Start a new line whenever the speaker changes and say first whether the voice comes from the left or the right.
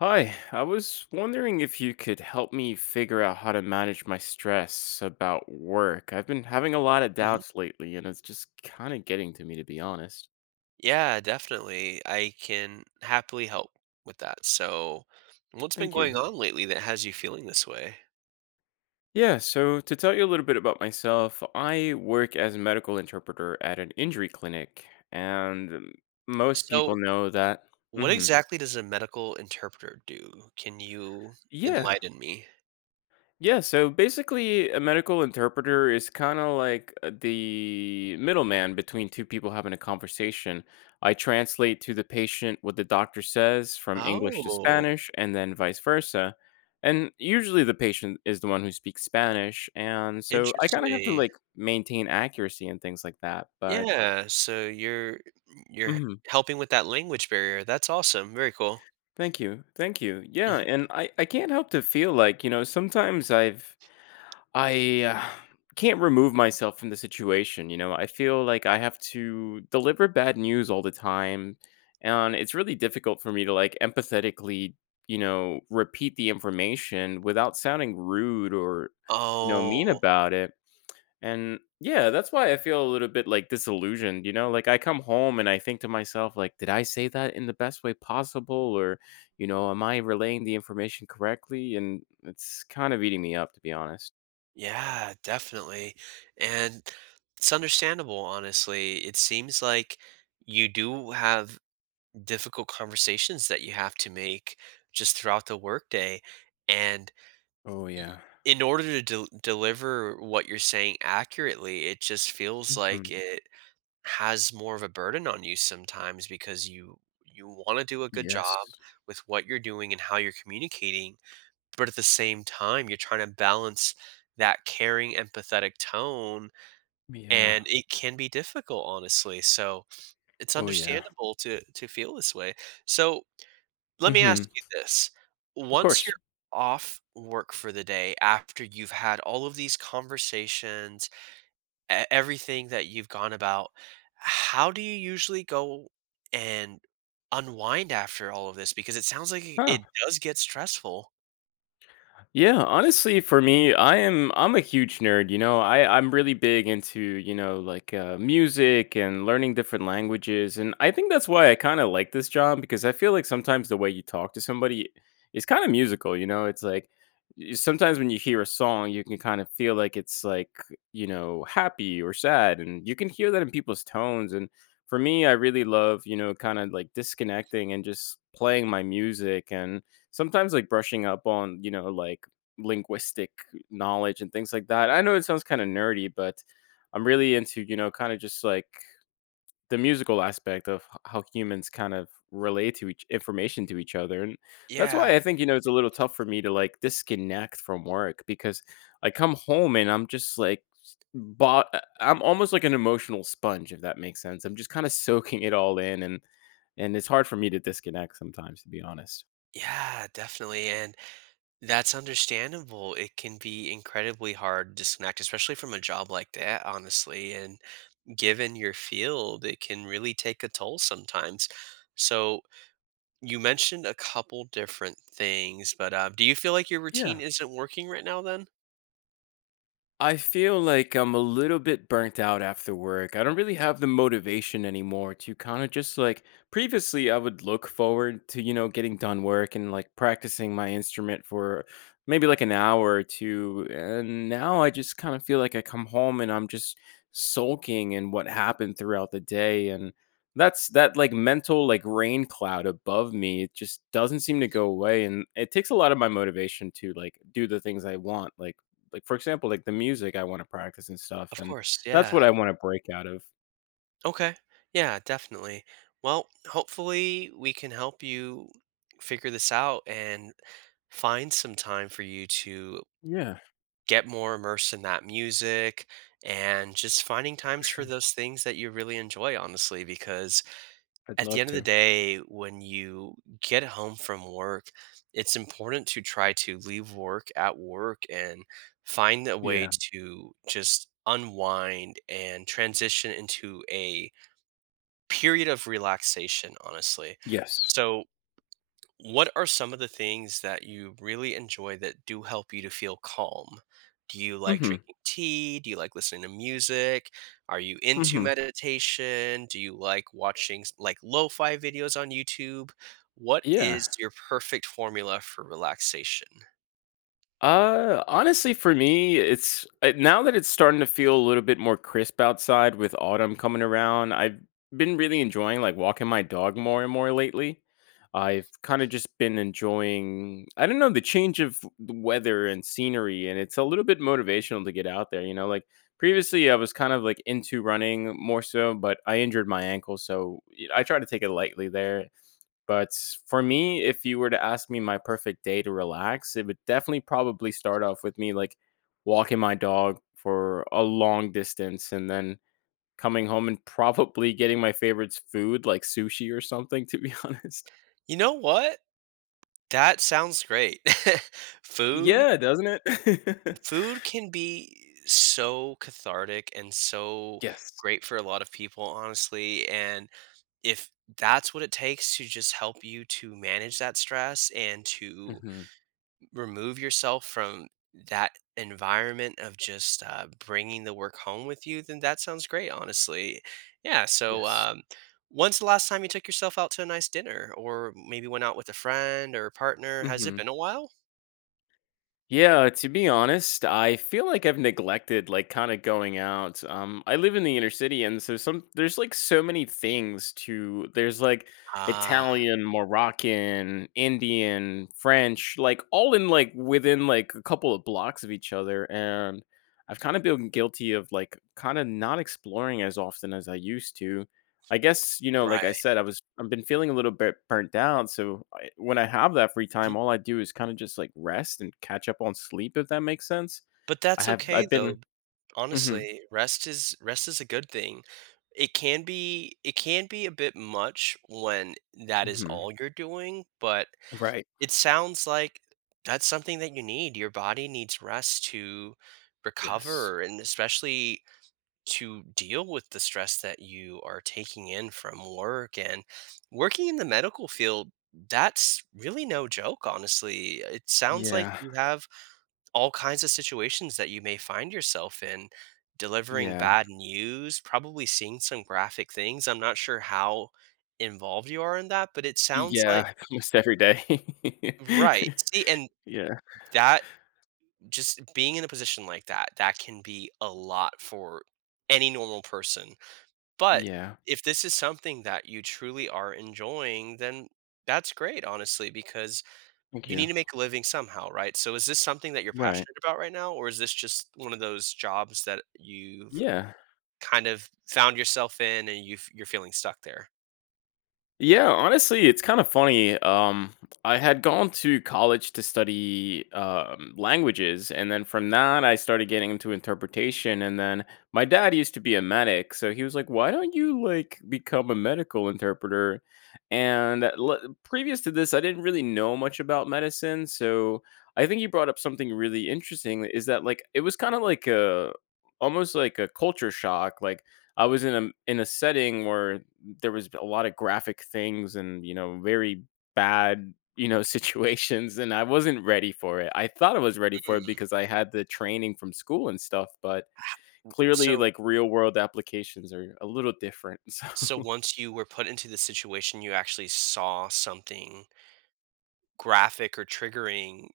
left: Hi, I was wondering if you could help me figure out how to manage my stress about work. I've been having a lot of
right: Mhm.
left: doubts lately, and it's just kind of getting to me, to be honest.
right: Yeah, definitely. I can happily help with that. So, what's been
left: Thank you.
right: going on lately that has you feeling this way?
left: Yeah, so to tell you a little bit about myself, I work as a medical interpreter at an injury clinic, and most people
right: So,
left: know that.
right: what
left: Hmm.
right: exactly does a medical interpreter do? Can you
left: Yeah,
right: enlighten me?
left: Yeah, so basically, a medical interpreter is kind of like the middleman between two people having a conversation. I translate to the patient what the doctor says from English to
right: Oh,
left: Spanish and then vice versa. And usually, the patient is the one who speaks Spanish. And so I kind of have to
right: interesting.
left: like maintain accuracy and things like that. But
right: Yeah, so you're
left: mhm,
right: helping with that language barrier. That's awesome. Very cool.
left: thank you. Thank you. Yeah.
right: Mhm.
left: And I can't help to feel like, you know, sometimes I can't remove myself from the situation, you know? I feel like I have to deliver bad news all the time, and it's really difficult for me to, like, empathetically, you know, repeat the information without sounding rude or, you know, mean
right: Oh,
left: about it, and yeah, that's why I feel a little bit, like, disillusioned, you know? Like, I come home and I think to myself, like, "Did I say that in the best way possible?" Or, you know, "Am I relaying the information correctly?" And it's kind of eating me up, to be honest.
right: yeah, definitely. And it's understandable, honestly. It seems like you do have difficult conversations that you have to make just throughout the workday. And
left: Oh,
right: y-
left: yeah.
right: in order to deliver what you're saying accurately, it just feels
left: Mhm.
right: like it has more of a burden on you sometimes because you want to do a good
left: Yes.
right: job with what you're doing and how you're communicating, but at the same time, you're trying to balance that caring, empathetic tone. Mhm.
left: Yeah.
right: And it can be difficult, honestly. So it's
left: Oh, yeah.
right: understandable to feel this way. So let me ask
left: Mhm.
right: you this:
left: Of
right: once
left: course.
right: you're off work for the day, after you've had all of these conversations, everything that you've gone about, how do you usually go and unwind after all of this? Because it sounds like
left: Huh.
right: it does get stressful.
left: Yeah, honestly, for me, I'm a huge nerd. You know, I'm really big into, you know, like music and learning different languages, and I think that's why I kind of like this job because I feel like sometimes the way you talk to somebody is kind of musical. You know, it's like sometimes when you hear a song, you can kind of feel like it's like, you know, happy or sad, and you can hear that in people's tones. And for me, I really love, you know, kind of like disconnecting and just playing my music and sometimes like brushing up on, you know, like linguistic knowledge and things like that. I know it sounds kind of nerdy, but I'm really into, you know, kind of just like the musical aspect of how humans kind of relate to each information to each other. And that's
right: Yeah.
left: why I think, you know, it's a little tough for me to like disconnect from work because I come home and I'm just like, but I'm almost like an emotional sponge, if that makes sense. I'm just kind of soaking it all in, and it's hard for me to disconnect sometimes, to be honest.
right: Yeah, definitely. And that's understandable. It can be incredibly hard to disconnect, especially from a job like that, honestly. And given your field, it can really take a toll sometimes. So you mentioned a couple different things, but do you feel like your routine
left: Yeah.
right: isn't working right now then?
left: I feel like I'm a little bit burnt out after work. I don't really have the motivation anymore to kind of just like, previously I would look forward to, you know, getting done work and like practicing my instrument for maybe like an hour or two. And now I just kind of feel like I come home and I'm just sulking in what happened throughout the day, and that like mental like rain cloud above me, it just doesn't seem to go away, and it takes a lot of my motivation to like do the things I want, like, for example, like the music I wanna practice and stuff,
right: Of
left: and
right: course.
left: that's what
right: Yeah.
left: I wanna break out of.
right: Okay. Yeah, definitely. Well, hopefully we can help you figure this out and find some time for you to
left: Yeah,
right: get more immersed in that music and just finding
left: for
right: times for
left: sure.
right: those things that you really enjoy, honestly, because
left: I'd
right: at the
left: love
right: end of the
left: to.
right: day, when you get home from work, it's important to try to leave work at work and find a way
left: Yeah.
right: to just unwind and transition into a period of relaxation, honestly.
left: Yes.
right: So, what are some of the things that you really enjoy that do help you to feel calm? Do you like
left: Mhm.
right: drinking tea? Do you like listening to music? Are you into
left: Mhm.
right: meditation? Do you like watching like lo-fi videos on YouTube? What
left: Yeah.
right: is your perfect formula for relaxation?
left: Honestly, for me, it's, now that it's starting to feel a little bit more crisp outside with autumn coming around. I've been really enjoying like walking my dog more and more lately. I've kind of just been enjoying, I don't know, the change of the weather and scenery, and it's a little bit motivational to get out there. You know, like previously, I was kind of like into running more so, but I injured my ankle, so I try to take it lightly there. But for me, if you were to ask me my perfect day to relax, it would definitely probably start off with me like walking my dog for a long distance and then coming home and probably getting my favorite food like sushi or something, to be honest.
right: You know what? That sounds great. Food,
left: Yeah, doesn't it?
right: food can be so cathartic and so
left: Yes.
right: great for a lot of people, honestly. And if that's what it takes to just help you to manage that stress and to
left: Hmm.
right: remove yourself from that environment of just bringing the work home with you, then that sounds great, honestly. Yeah. So,
left: Yes.
right: when's the last time you took yourself out to a nice dinner or maybe went out with a friend or a partner? Has it
left: Hmm.
right: been a while?
left: Yeah, to be honest, I feel like I've neglected like kind of going out. Um, I live in the inner city, and so some there's like so many things to there's like
right: Ah,
left: Italian, Moroccan, Indian, French, like all in like within like a couple of blocks of each other, and I've kind of been guilty of like kind of not exploring as often as I used to. I guess, you know, like
right: right.
left: I said, I've been feeling a little bit burnt down, so I, when I have that free
right: Mhm.
left: time, all I do is kind of just like rest and catch up on sleep, if that makes sense.
right: But that's okay
left: I've been
right: though.
left: mhm,
right: Honestly, rest is a good thing. It can be a bit much when that is
left: mhm.
right: all you're doing, but
left: Right.
right: it sounds like that's something that you need. Your body needs rest to
left: Yes.
right: recover and especially to deal with the stress that you are taking in from work and working in the medical field. That's really no joke, honestly. It sounds like
left: Yeah.
right: you have all kinds of situations that you may find yourself in, delivering
left: Yeah.
right: bad news, probably seeing some graphic things. I'm not sure how involved you are in that, but it sounds like
left: Yeah, almost every day.
right: Right. See, and
left: Yeah.
right: that just being in a position like that, that can be a lot for any normal person. But
left: Yeah.
right: if this is something that you truly are enjoying, then that's great, honestly, because
left: Thank
right: you need
left: you.
right: to make a living somehow, right? So is this something that you're
left: Right.
right: passionate about right now, or is this just one of those jobs that you've
left: Yeah.
right: kind of found yourself in and you're feeling stuck there?
left: Yeah, honestly, it's kind of funny. I had gone to college to study languages, and then from that, I started getting into interpretation. And then my dad used to be a medic, so he was like, "Why don't you like become a medical interpreter?" And previous to this, I didn't really know much about medicine, so I think you brought up something really interesting. Is that like it was kind of like a, almost like a culture shock, like. I was in a setting where there was a lot of graphic things and, you know, very bad, you know, situations, and I wasn't ready for it. I thought I was ready for it
right: Mm.
left: because I had the training from school and stuff, but clearly
right: So
left: like real world applications are a little different. So
right: so once you were put into the situation, you actually saw something graphic or triggering.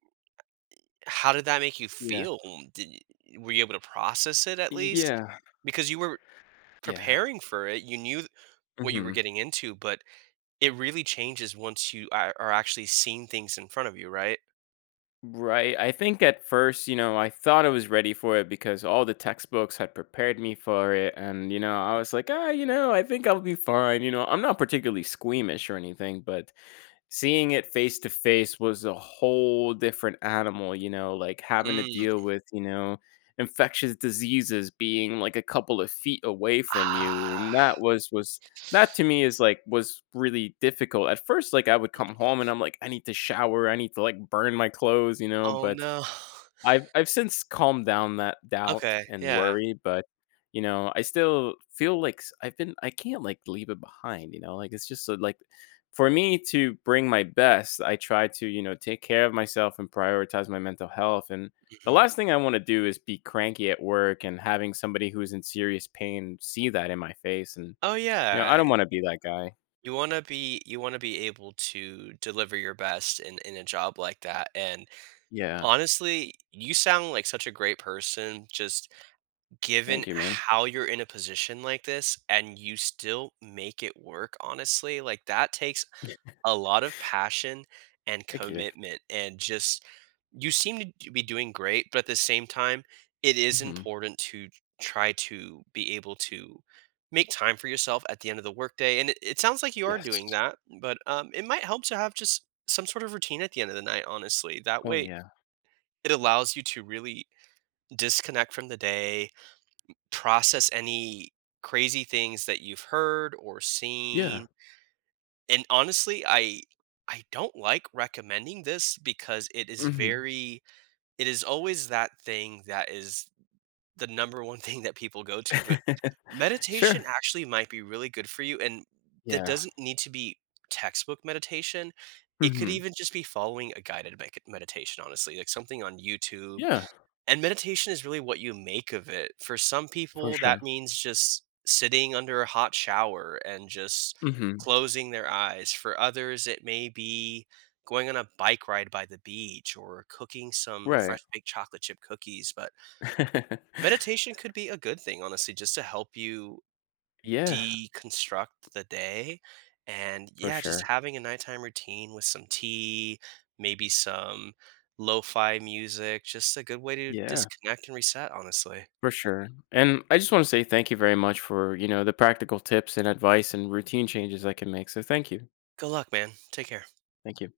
right: How did that make you
left: yeah.
right: feel? Did Were you able to process it at least?
left: Yeah.
right: Because you were
left: Yeah.
right: preparing for it, you knew what you were
left: Hmm.
right: getting into, but it really changes once you are actually seeing things in front of you, right?
left: Right. I think at first, you know, I thought I was ready for it because all the textbooks had prepared me for it. And, you know, I was like, ah, you know, I think I'll be fine. You know, I'm not particularly squeamish or anything, but seeing it face to face was a whole different animal, you know, like having to
right: Mm.
left: deal with, you know, infectious diseases being like a couple of feet away from you. And
right: Ah.
left: that was that to me is like was really difficult. At first, like I would come home and I'm like, I need to shower, I need to like burn my clothes, you know,
right: Oh,
left: but
right: no.
left: I've since calmed down that doubt
right: Okay,
left: and
right: yeah.
left: worry, but, you know, I still feel like s I've been I can't, like, leave it behind, you know? Like, it's just so, like, for me to bring my best, I try to, you know, take care of myself and prioritize my mental health, and the
right: Mhm.
left: last thing I wanna do is be cranky at work and having somebody who's in serious pain see that in my face, and,
right: Oh,
left: you know, I
right: yeah.
left: don't wanna be that guy.
right: You wanna be able to deliver your best in a job like that, and
left: Yeah.
right: honestly, you sound like such a great person, just given
left: Thank you, man.
right: how you're in a position like this, and you still make it work, honestly, like, that takes a lot of passion and
left: Thank you.
right: commitment, and just you seem to be doing great, but at the same time, it is
left: Mhm.
right: important to try to be able to make time for yourself at the end of the workday, and it sounds like you are
left: Yes.
right: doing that, but, it might help to have just some sort of routine at the end of the night, honestly. That
left: Oh,
right: way,
left: yeah.
right: it allows you to really disconnect from the day, process any crazy things that you've heard or
left: Yeah.
right: seen. And honestly, I don't like recommending this because it is
left: Mhm.
right: very it is always that thing that is the number one thing that people go to, but
left: Sure.
right: meditation actually might be really good for you, and that
left: Yeah.
right: doesn't need to be textbook meditation. It could
left: Mhm.
right: even just be following a guided mec meditation, honestly, like something on YouTube,
left: Yeah,
right: and meditation is really what you make of it. For some
left: for
right: people, that
left: sure.
right: means just sitting under a hot shower and just
left: Mhm.
right: closing their eyes. For others, it may be going on a bike ride by the beach or cooking some
left: Right.
right: fresh baked chocolate chip cookies. But meditation could be a good thing, honestly, just to help you
left: Yeah,
right: deconstruct the day. And
left: for
right: yeah, just
left: sure.
right: having a nighttime routine with some tea, maybe some lo fi music, just a good way to
left: Yeah,
right: disconnect and reset, honestly.
left: for sure. And I just wanna say thank you very much for, you know, the practical tips and advice and routine changes I can make, so thank you.
right: Good luck, man. Take care.
left: Thank you.